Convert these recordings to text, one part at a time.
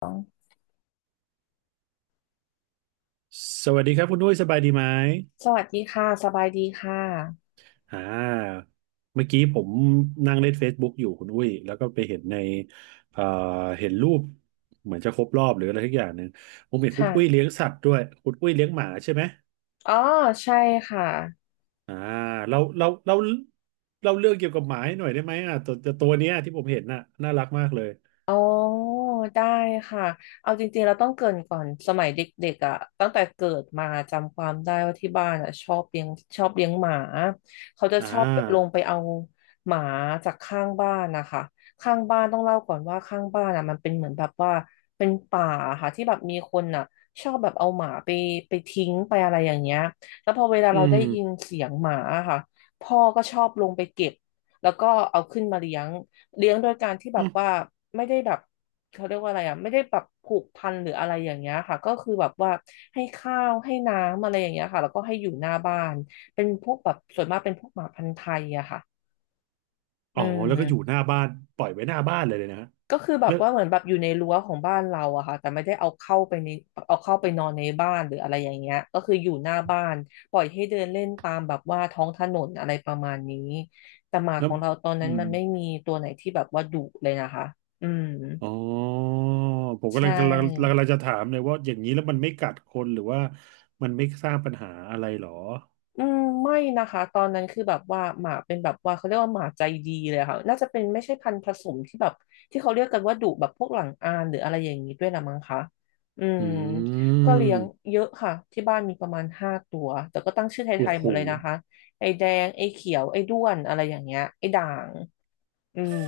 สองสวัสดีครับคุณอุ้ยสบายดีไหมสวัสดีค่ะสบายดีค่ะอ่าเมื่อกี้ผมนั่งเล่น Facebook อยู่คุณอุ้ยแล้วก็ไปเห็นในเอ่อเห็นรูปเหมือนจะครบรอบหรืออะไรทุกอย่างหนึ่งผมเห็นคุณอุ้ยค่ะ เลี้ยงสัตว์ด้วยคุณอุ้ยเลี้ยงหมาใช่ไหมอ๋อ ใช่ค่ะ อ่าเราเราเราเราเรื่องเกี่ยวกับหมาให้หน่อยได้ไหมอ่ะตัวเนี้ยที่ผมเห็นน่ะน่ารักมากเลยอ๋อได้ค่ะเอาจริงๆเราต้องเกริ่นก่อนสมัยเด็กๆอ่ะตั้งแต่เกิดมาจำความได้ว่าที่บ้านอ่ะชอบเลี้ยงหมาเขาจะอ่ชอบลงาไปเอาหมาจากข้างบ้านนะคะข้างบ้านต้องเล่าก่อนว่าข้างบ้านอ่ะมันเป็นเหมือนแบบว่าเป็นป่าค่ะที่แบบมีคนอ่ะชอบแบบเอาหมาไปทิ้งไปอะไรอย่างเงี้ยแล้วพอเวลาอืเรามได้ยินเสียงหมาค่ะพ่อก็ชอบลงไปเก็บแล้วก็เอาขึ้นมาเลี้ยง เลี้ยงโดยการที่แบอืบมว่าไม่ได้แบบเขาเรียกว่าอะไรอ่ะไม่ได้แบบผูกพันหรืออะไรอย่างเงี้ยค่ะก็คือแบบว่าให้ข้าวให้น้ำอะไรอย่างเงี้ยค่ะแล้วก็ให้อยู่หน้าบ้านเป็นพวกแบบส่วนมากเป็นพวกหมาพันธุ์ไทยอะค่ะอ๋อือ แล้วก็อยู่มหน้าบ้านปล่อยไว้หน้าบ้านเลยเลยนะฮะก็คือแบแล้บวว่าเหมือนแบบอยู่ในรั้วของบ้านเราอะค่ะแต่ไม่ได้เอาเข้าไปนอนในบ้านหรืออะไรอย่างเงี้ยก็คืออยู่หน้าบ้านปล่อยให้เดินเล่นตามแบบว่าท้องถนนอะไรประมาณนี้แต่หมาแล้ขวองเราตอนอืนั้นมัม นไม่มีตัวไหนที่แบบว่าดุเลยนะคะอืม อ๋อผมใชกำลังกำลัง่กำลังจะถามเลยว่าอย่างนี้แล้วมันไม่กัดคนหรือว่ามันไม่สร้างปัญหาอะไรหรออืมไม่นะคะ ตอนนั้นคือแบบว่าหมาเป็นแบบว่าเขาเรียกว่าหมาใจดีเลยค่ะน่าจะเป็นไม่ใช่พันธุ์ผสมที่แบบที่เขาเรียกกันว่าดุแบบพวกหลังอานหรืออะไรอย่างนี้ด้วยละมั้งคะอืมอืก็เลี้ยงมเยอะค่ะที่บ้านมีประมาณ5 ตัวแต่ก็ตั้งชื่อไทโอ้ยๆโหหมดเลยนะคะ ไอ้แดงไอ้เขียวไอ้ด้วนอะไรอย่างเงี้ยไอ้ด่างอืม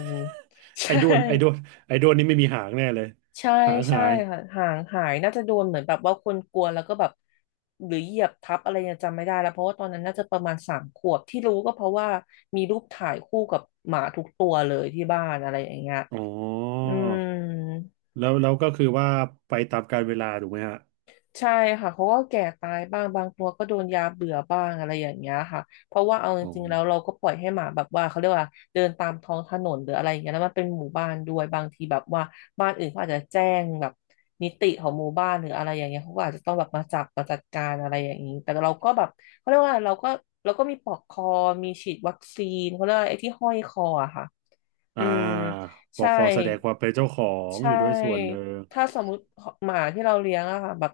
ไอ้ใช่ ด้วนไอ้ด้วนไอ้ด้วนนี่ไม่มีหางแน่เลยใช่หางใช่หายค่ะห่างหายน่าจะโดนเหมือนแบบว่าคนกลัวแล้วก็แบบหรือเหยียบทับอะไรเนี่ยจำไม่ได้แล้วเพราะว่าตอนนั้นน่าจะประมาณ3 ขวบที่รู้ก็เพราะว่ามีรูปถ่ายคู่กับหมาทุกตัวเลยที่บ้านอะไรอย่างเงี้ยอ๋ออืม แล้วก็คือว่าไปตามกาลเวลาถูกไหมฮะใช่ค่ะเขาก็แก่ตายบ้างบางตัวก็โดนยาเบื่อบ้างอะไรอย่างเงี้ยค่ะเพราะว่าเอาจอ๋อริงๆแล้วเราก็ปล่อยให้หมาแบบว่าเขาเรียกว่าเดินตามท้องถนนหรืออะไรอย่างเงี้ยแล้วมันเป็นหมู่บ้านด้วยบางทีแบบว่าบ้านอื่นเขาอาจจะแจ้งแบบนิติของหมู่บ้านหรืออะไรอย่างเงี้ยเขาก็อาจจะต้องแบบมาจับมาจัดการอะไรอย่างนี้แต่เราก็แบบเขาเรียกว่าเราก็มีปลอกคอมีฉีดวัคซีนเขาเรียกว่าไอ้ที่ห้อยคออะค่ะอือ่ามบใช่คแสดงความเป็นเจ้าของใช่อยู่ด้วยส่วนหนึ่งถ้าสมมติหมาที่เราเลี้ยงอะค่ะแบบ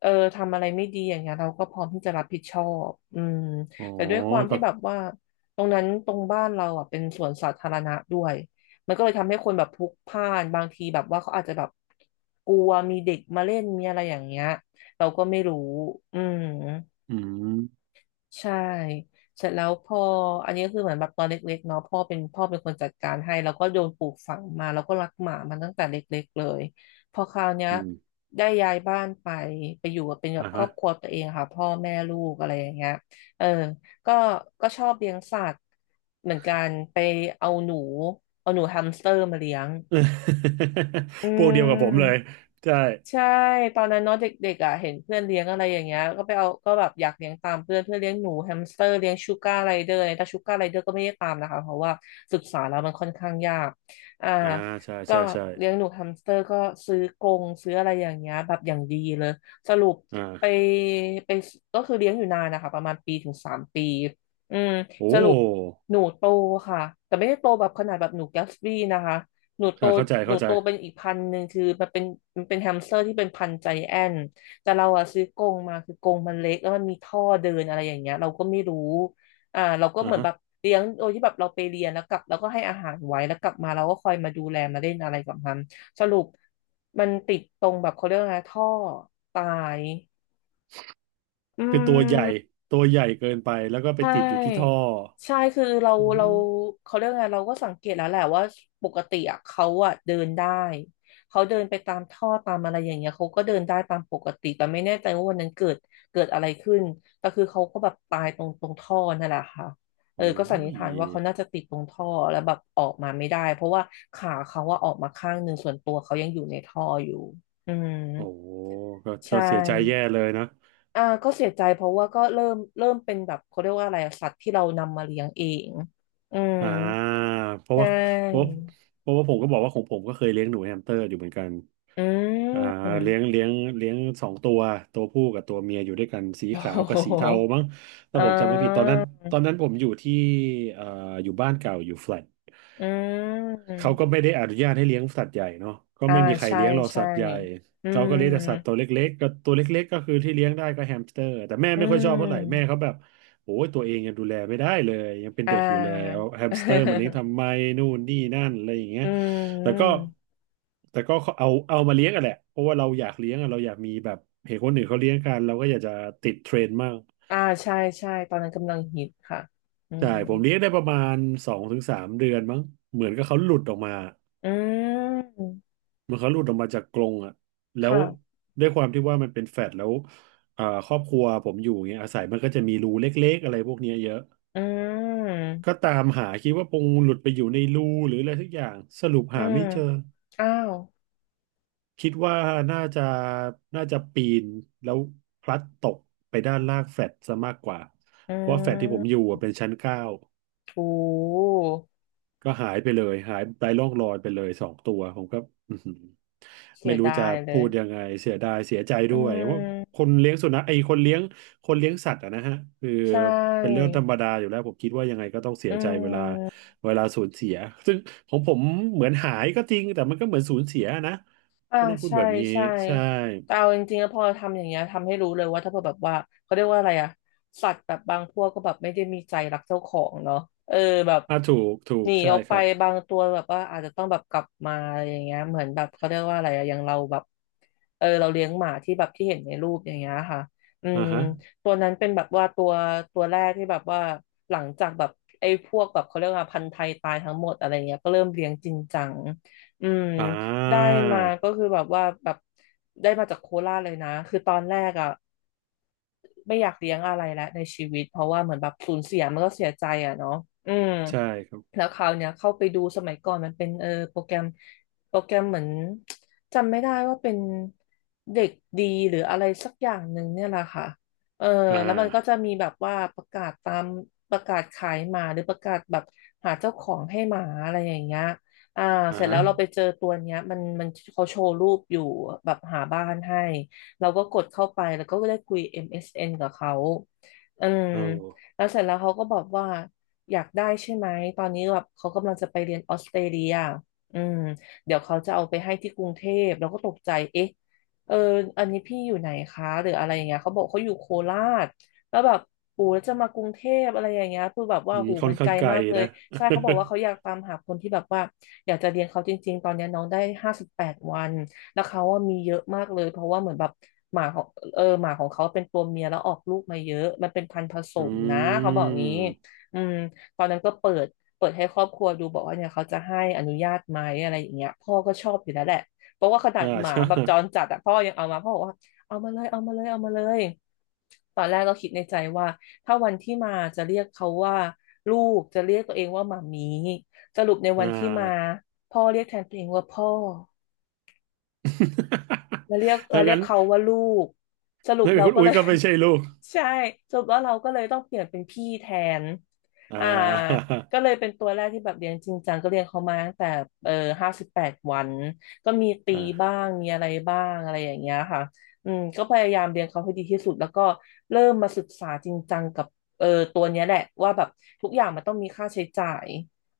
เออทำอะไรไม่ดีอย่างเงี้ยเราก็พร้อมที่จะรับผิดชอบอืมอ๋อแต่ด้วยความก็ที่แบบว่าตรงนั้นตรงบ้านเราอ่ะเป็นสวนสาธารณะด้วยมันก็เลยทำให้คนแบบพลุกพล่านบางทีแบบว่าเขาอาจจะแบบกลัวมีเด็กมาเล่นมีอะไรอย่างเงี้ยเราก็ไม่รู้อืม อืมใช่เสร็จแล้วพ่ออันนี้ก็คือเหมือนแบบตอนเล็กๆเนาะพ่อเป็นคนจัดการให้แล้วก็โดนปลูกฝังมาแล้วก็รักหมามันตั้งแต่เล็กๆเลยพอคราวเนี้ยอืมได้ย้ายบ้านไปอยู่กับเป็นแบบอ่ะครฮะ อบครัวตัวเองค่ะพ่อแม่ลูกอะไรอย่างเงี้ยเออก็ก็ชอบเลี้ยงสัตว์เหมือนกันไปเอาหนูเอาหนูแฮมสเตอร์มาเลี้ยงอื พวกเดียวกับผมเลยม ใช่ ใช่ตอนนั้นเนาะเด็กๆอ่ะเห็นเพื่อนเลี้ยงอะไรอย่างเงี้ยก็ไปเอาก็แบบอยากเลี้ยงตามเพื่อนเพื่อนเลี้ยงหนูแฮมสเตอร์เลี้ยงชูการ์ไรเดอร์อะไรแต่ชูการ์ไรเดอร์ก็ไม่ได้ตามนะคะเพราะว่าศึกษาแล้วมันค่อนข้างยากอ่าอ่าใช่ก็ใช่ใช่เลี้ยงหนูแฮมสเตอร์ก็ซื้อกรงซื้ออะไรอย่างเงี้ยแบบอย่างดีเลยสรุปอ่ไปาไปก็คือเลี้ยงอยู่นานนะคะประมาณ1 ถึง 3 ปีอืมสโอ้รุปหนูโตค่ะแต่ไม่ได้โตแบบขนาดแบบหนูแกสบี้นะคะ หนูโตอ่าเข้าใจหนูเข้าใจโตเป็นอีกพันธุ์หนึ่งคือมันเป็นแฮมสเตอร์ที่เป็นพันธุ์ใจแอนท์แต่เราอะซื้อกรงมาคือกรงมันเล็กแล้วมันมีท่อเดินอะไรอย่างเงี้ยเราก็ไม่รู้เราก็เหอ่ามือนฮะแบบเลี้ยงโดยที่แบบเราไปเรียนแล้วกลับเราก็ให้อาหารไว้แล้วกลับมาเราก็คอยมาดูแลมาเล่นอะไรกับมันสรุปมันติดตรงแบบเขาเรียกว่าไงท่อตายอืคือตัวใหญ่ม ตัวใหญ่เกินไปแล้วก็ไปใชติดอยู่ที่ท่อ่ใช่คือเราอืเรามเขาเรียกไงเราก็สังเกตแล้วแหละว่าปกติอะเขาอะเดินได้เขาเดินไปตามท่อตามอะไรอย่างเงี้ยเขาก็เดินได้ตามปกติแต่ไม่แน่ใจว่าวันนั้นเกิดอะไรขึ้นแต่คือเขาก็แบบตายตรงท่อนั่นแหละค่ะเออโอ้ก็สันนิษยฐานว่าเขาน่าจะติดตรงท่อแล้วแบบออกมาไม่ได้เพราะว่าขาเขาว่าอะออกมาข้างหนึ่งส่วนตัวเขายังอยู่ในท่ออยู่อืมโอ้ก็ใชก็เสียใจแย่่ เลยนะอ่าก็เสียใจเพราะว่าก็เริ่มเป็นแบบเขาเรียกว่าอะไรอะสัตว์ที่เรานำมาเลี้ยงเอง อืม อ่าเพใชราะว่าเพราะ่เพราะว่าผมก็บอกว่าของผมก็เคยเลี้ยงหนูแฮมสเตอร์อยู่เหมือนกันอือ่าม เลี้ยงเลี้ยงเลี้ยงสองตัวตัวผู้กับตัวเมียอยู่ด้วยกันสีโอ้ขาวโหกับสีเทามั้งถ้าอ่ผมจำไม่ผิดตอนานั้นตอนนั้นผมอยู่ที่เอ่ออยู่บ้านเก่าอยู่แฟลต อืมเขาก็ไม่ได้อนุญาตให้เลี้ยงสัตว์ใหญ่เนาะก็อ่าไม่มีใครใช่เลี้ยงหรอกใช่สัตว์ใหญ่อืเขาก็มเลี้ยงแต่สัตว์ตัวเล็กๆก็ตัวเล็กๆก็คือที่เลี้ยงได้ก็แฮมสเตอร์แต่แม่อืไม่ค่อยชอบเท่าไหร่แม่มเขาแบบโอ้ยตัวเองยังดูแลไม่ได้เลยยังเป็นอ่า เด็กอยู่เลยเอาแฮมสเตอร์มาเลี้ยง ทำไมนู่นนี่นั่นอะไรอย่างเงี้ยอืแต่ก็มแต่ก็เอามาเลี้ยงอะแหละเพราะว่าเราอยากเลี้ยงอะเราอยากมีแบบเห็นคนอื่นเขาเลี้ยงกันเราก็อยากจะติดเทรนด์มั่งอ่าใช่ใช่ตอนนั้นกำลังฮิตค่ะอืใช่มผมเลี้ยงได้ประมาณสองถึงสามเดือนมั้งเหมือนกับเขาหลุดออกมา อืมเหมันเขาหลุดออกมาจากกรงอ่ะแล้วค่ะด้วยความที่ว่ามันเป็นแฟลตแล้วอ่าครอบครัวผมอยู่เงี้ยอาศัยมันก็จะมีรูเล็กๆอะไรพวกเนี้ยเยอะอืมก็ตามหาคิดว่าคงหลุดไปอยู่ในรูหรืออะไรสักอย่างสรุปอืหามไม่เจออ้าว คิดว่าน่าจะน่าจะปีนแล้วพลัดตกไปด้านล่างแฟลตซะมากกว่าอืเพราะว่าแฟลตที่ผมอยู่ม อะเป็นชั้นเก้า โอ้ก็หายไปเลยหายไร้ร่องรอยไปเลยสองตัวผมก็อื้อหือเสีไม่ยรู้ดาจะยเลพูยดยังไงเสียดายเสียใจอืด้วยว่าคมนเลี้ยงสุนัขไอ้คนเลี้ยงคนเลี้ยงสัตว์อะนะฮะคือใช่เป็นเรื่องธรรมดาอยู่แล้วผมคิดว่ายังไงก็ต้องเสีอืยใจเวลาม สูญเสียซึ่งของผมเหมือนหายก็จริงแต่มันก็เหมือนสูญเสียนะอ่าก็ต้องพูดใช่แบบนี้ใช่ใช่แต่เอาจริงๆแล้วพอทำอย่างเงี้ยทำให้รู้เลยว่าถ้าเผื่อแบบว่าเขาเรียกว่าอะไรอะสัตว์แบบบางพวกก็แบบไม่ได้มีใจรักเจ้าของเนาะเออแบบอ่าถูกถูหกนีใช่ออกคไปรับบางตัวแบบว่าอาจจะต้องแบบกลับมาอะไรอย่างเงี้ยเหมือนแบบเขาเรียกว่าอะไรอะอย่างเราแบบเราเลี้ยงหมาที่แบบที่เห็นในรูปอย่างเงี้ยค่ะอือ่ามฮะตัวนั้นเป็นแบบว่าตัวแรกที่แบบว่าหลังจากแบบไอ้พวกแบบเขาเรียกว่าพันธุ์ไทยตายทั้งหมดอะไรเงี้ยก็เริ่มเลี้ยงจริงจังอืม อ่ได้ามาก็คือแบบว่าแบบได้มาจากโคราชเลยนะคือตอนแรกอ่ะไม่อยากเลี้ยงอะไรแล้วในชีวิตเพราะว่าเหมือนแบบสูญเสียมันก็เสียใจอ่ะเนาะอืม ใช่ครับแล้วคราวเนี้ยเข้าไปดูสมัยก่อนมันเป็นโปรแกรมเหมือนจำไม่ได้ว่าเป็นเด็กดีหรืออะไรสักอย่างหนึ่งเนี่ยแหละค่ะเอออ่แล้วมันก็จะามีแบบว่าประกาศตามประกาศขายหมาหรือประกาศแบบหาเจ้าของให้หมาอะไรอย่างเงี้ยอ่าอ่าเสร็จแล้ฮะวเราไปเจอตัวเนี้ยมันเขาโชว์รูปอยู่แบบหาบ้านให้เราก็กดเข้าไปแล้วก็ได้คุย MSN กับเขาอืมเอา แล้วเสร็จแล้วเขาก็บอกว่า อยากได้ใช่ไหมตอนนี้แบบเขากำลังจะไปเรียนออสเตรเลียอืมเดี๋ยวเขาจะเอาไปให้ที่กรุงเทพแล้วก็ตกใจเอ๊ะเอออันนี้พี่อยู่ไหนคะหรืออะไรอย่างเงี้ยเขาบอกเขาอยู่โคราชแล้วแบบปู่แล้วจะมากรุงเทพอะไรอย่างเงี้ยคือแบบว่าอืมหูค่อมันนไกข้างลไกลมากเลยนะ ใช่เขาบอกว่าเขาอยากตามหาคนที่แบบว่าอยากจะเรียนเขาจริงๆตอนเนี้ยน้องได้ห้าสิบแปดวันแล้วเขาว่ามีเยอะมากเลยเพราะว่าเหมือนแบบหมาของหมาของเขาเป็นตัวเมียแล้วออกลูกมาเยอะมันเป็นพันธุ์ผส อมนะืเขาบอกงี้ม อืม ตอนนั้นก็เปิดให้ครอบครัวดูบอกว่าเนี่ยเขาจะให้อนุญาตไหมอะไรอย่างเงี้ยพ่อก็ชอบอยู่แล้วแหละเพราะว่าขนาอ่า ดห มาใช่แบบจรจัดอะพ่อยังเอามาพ่อบอกว่าเอามาเลยเอามาเลยตอนแรกก็คิดในใจว่าถ้าวันที่มาจะเรียกเขาว่าลูกจะเรียกตัวเองว่าหมามีสรุปในวัอ่า นที่มาพ่อเรียกแทนตัวเองว่าพ่อ เราเรียก ดัเรางเรียนั้กนเขาว่าลูกสรุปนั่นเราคุณก็อุ้เลยย ก็ไม่ใช่ลูก ใช่สรุปว่าเราก็เลยต้องเปลี่ยนเป็นพี่แทนอ่อ่าา ก็เลยเป็นตัวแรกที่แบบเรียนจริงจังก็เรียนเขามาตั้งแต่เออห้าสิบแปดวันก็มี ตีบ้าอ่างมีอะไรบ้างอะไรอย่างเงี้ยค่ะอืมก็พยายามเรียนเขาให้ดีที่สุดแล้วก็เริ่มมาศึกษาจริงจังกับเออตัวเนี้ยแหละว่าแบบทุกอย่างมันต้องมีค่าใช้จ่าย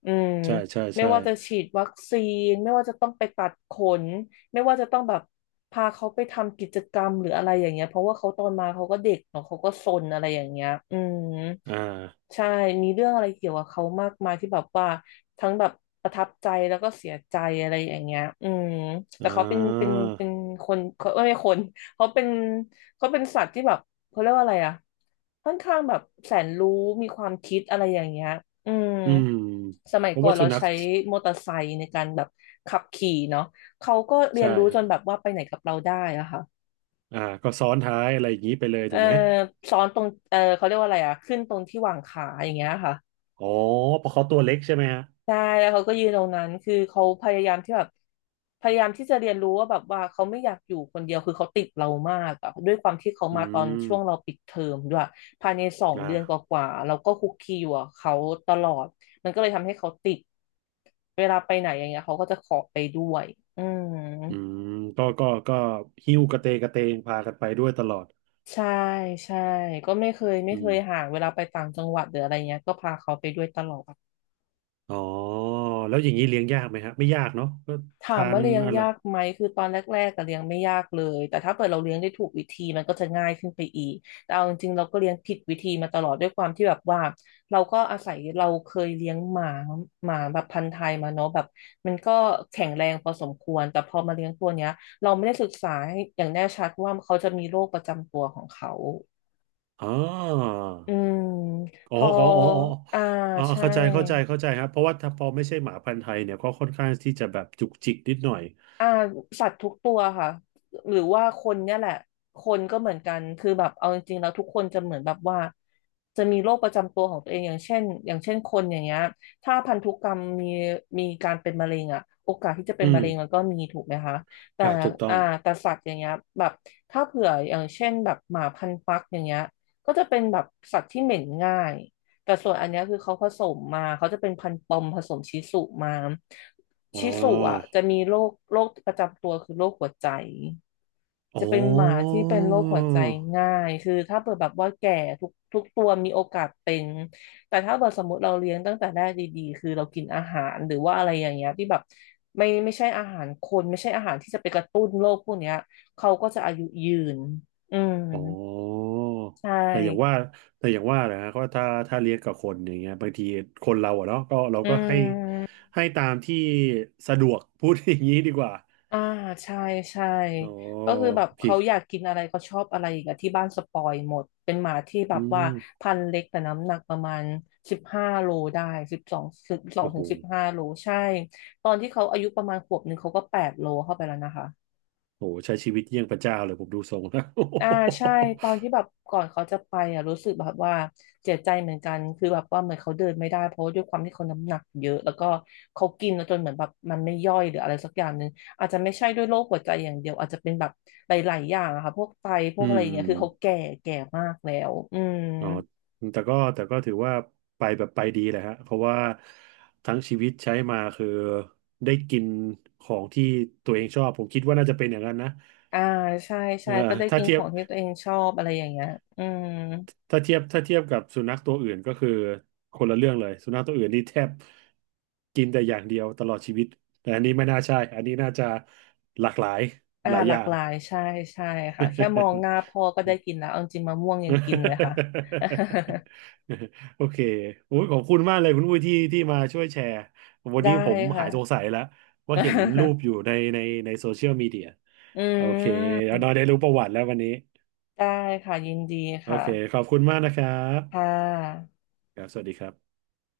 อืมใช่ใช่ไม่ใช่ว่าจะฉีดวัคซีนไม่ว่าจะต้องไปตัดขน ไม่ว่าจะต้องแบบพาเขาไปทำกิจกรรมหรืออะไรอย่างเงี้ยเพราะว่าเขาตอนมาเขาก็เด็กเนาะเขาก็ซนอะไรอย่างเงี้ยอืมอ่าใช่มีเรื่องอะไรเกี่ยวกับเขามากมายที่แบบว่าทั้งแบบประทับใจแล้วก็เสียใจอะไรอย่างเงี้ยอืมแต่อ่เขาเป็นเป็นาเป็นคนเขาไม่ใช่คนเขาเป็นเขาเป็นสัตว์ที่แบบเขาเรียกว่าอะไรอะค่อนข้างแบบแสนรู้มีความคิดอะไรอย่างเงี้ยอืมอืมสมัยเพราะก่อว่านสุเรานัขใช้มอเตอร์ไซค์ในการแบบขับขี่เนาะ เขาก็เรียใช่นรู้จฮะนแบบว่าไปไหนกับเราได้อะค่ะอ่าก็ซ้อนท้ายอะไรอย่างนี้ไปเลยเออถูกไหม ซ้อนตรงเขาเรียกว่าอะไรอะขึ้นตรงที่วางขาอย่างเงี้ยค่ะอ๋อเพราะเขาตัวเล็กใช่ไหมฮะใช่แล้วเขาก็ยืนตรงนั้นคือเขาพยายามที่แบบพยายามที่จะเรียนรู้ว่าแบบว่าเขาไม่อยากอยู่คนเดียวคือเขาติดเรามากอะด้วยความที่เขาอืมาตอนมช่วงเราปิดเทอมด้วยภายใน2 เดือนกอ่าว่าๆเราก็คุกคีอยู่กับเขาตลอดมันก็เลยทำให้เขาติดเวลาไปไหนอย่างเงี้ยเขาก็จะขอไปด้วยอืม อืม ก็หิ้วกระเตงกระเตงพากันไปด้วยตลอดใช่ใช่ก็ไม่เคยไม่อืเคม ยห่างเวลาไปต่างจังหวัดหรืออะไรเงี้ยก็พาเขาไปด้วยตลอดอ๋อแล้วอย่างนี้เลี้ยงยากไหมฮะไม่ยากเนาะก็ถาทามว่านเลี้ยงอะไรยากไหมคือตอนแรกๆก็เลี้ยงไม่ยากเลยแต่ถ้าเกิดเราเลี้ยงได้ถูกวิธีมันก็จะง่ายขึ้นไปอีกแต่เอาจริงๆเราก็เลี้ยงผิดวิธีมาตลอดด้วยความที่แบบว่าเราก็อาศัยเราเคยเลี้ยงหมาหมาแบบพันธุ์ไทยมาเนาะแบบมันก็แข็งแรงพอสมควรแต่พอมาเลี้ยงตัวเนี้ยเราไม่ได้ศึกษาให้อย่างแน่ชัดว่าเขาจะมีโรคประจำตัวของเขา อ๋ออืมพอ๋อออ๋ออ๋ออ๋ออ่าอ๋อใช่เข้าใจเข้าใจเข้าใจครับเพราะว่าถ้าพอไม่ใช่หมาพันธุ์ไทยเนี่ยก็ค่อนข้างที่จะแบบจุกจิกนิดหน่อยอ่าสัตว์ทุกตัวค่ะหรือว่าคนเนี่ยแหละคนก็เหมือนกันคือแบบเอาจริงๆแล้วทุกคนจะเหมือนแบบว่าจะมีโรคประจำตัวของตัวเองอย่างเช่นอย่างเช่นคนอย่างเงี้ยถ้าพันธุกรรมมีการเป็นมะเร็งอะโอกาสที่จะเป็อืนมะมเร็งมันก็มีถูกไหมคะแต่อ่าถูกต้ออ่างแต่สัตว์อย่างเงี้ยแบบถ้าเผื่ออย่างเช่นแบบหมาพันธุ์ฟักอย่างเงี้ยก็จะเป็นแบบสัตว์ที่เหม็นง่าย แต่ส่วนอันเนี้ยคือเขาผสมมาเขาจะเป็นพันธุ์ปอมผสมชิสุมาอ๋ชิสุอ่ะอจะมีโรคประจำตัวคือโรคหัวใจอ๋จะเป็นหมาอที่เป็นโรคหัวใจง่ายคือถ้าเปิดแบบว่าแก่ทุกตัวมีโอกาสเป็นแต่ถ้าเปิดสมมติเราเลี้ยงตั้งแต่แรกดีๆคือเรากินอาหารหรือว่าอะไรอย่างเงี้ยที่แบบไม่ใช่อาหารคนไม่ใช่อาหารที่จะไปกระตุ้นโรคพวกเนี้ยเขาก็จะอายุยืนอืมอ๋อใช่แต่อย่างว่าแต่อย่างว่านะฮะก็ถ้าเลี้ยงกับคนอย่างเงี้ยบางทีคนเราอะเนาะก็เราอืก็ให้ม ให้ตามที่สะดวกพูดอย่างนี้ดีกว่าอ่าใช่ใช่อ๋อก็คือแบบโอเค เขาอยากกินอะไรเขาชอบอะไรอีกอะที่บ้านสปอยหมดเป็นหมาที่แบอืบว่ามพันธุ์เล็กแต่น้ำหนักประมาณสิบห้าโลได้สิบสองโอ้ถึโหงสิบห้าโลใช่ตอนที่เขาอายุประมาณ1 ขวบเขาก็8 โลเข้าไปแล้วนะคะ โอ้โหใช้ชีวิตเยี่ยงพระเจ้าเลยผมดูทรงแล้ว อ่าใช่ตอนที่ แบบก่อนเขาจะไปอ่ะรู้สึกแบบว่าเจ็บใจเหมือนกันคือแบบว่าเหมือนเขาเดินไม่ได้เพราะว่าด้วยความที่เขาน้ำหนักเยอะแล้วก็เขากินแล้วจนเหมือนแบบมันไม่ย่อยหรืออะไรสักอย่างหนึ่งอาจจะไม่ใช่ด้วยโรคหัวใจอย่างเดียวอาจจะเป็นแบบหลายๆอย่างอะค่ะพวกไตพวอืกอะไรอย่างเงี้ยคือเขามแก่แก่มากแล้วอืมอ๋อแต่ก็ถือว่าไปแบบไปดีแหละฮะเพราะว่าทั้งชีวิตใช้มาคือได้กินของที่ตัวเองชอบ ผมคิดว่าน่าจะเป็นอย่างนั้นนะอ่าใช่เอใช่อก็ได้ถ้ากินเทีขยบองที่ตัวเองชอบอะไรอย่างเงี้ยอืมถ้าเทียบกับสุนัขตัวอื่นก็คือคนละเรื่องเลย สุนัขตัวอื่นนี่แทบกินแต่อย่างเดียวตลอดชีวิต แต่อันนี้ไม่น่าใช่ อันนี้น่าจะหลากหลายหลายหอลากย่าง หลายใช่ใช่ค่ะแค่มองหน้าพ่อก็ได้กิ นแล้วเอาจริงๆมะม่วงยังกินเลยค่ะ โอเคโอ้ยขอบคุณมากเลยคุณอุ้ยที่มาช่วยแชร์วันได้นี้ผมค่ะ หายสงสัยแล้วว่าเห็นรูปอ ยู่ในโซเชียลมีเดียอืโอเคแล้วเรามได้รู้ประวัติแล้ววันนี้ได้ค่ะยินดีโอค่ะเคขอบคุณมากนะครัค่บะครับสวัสดีครับ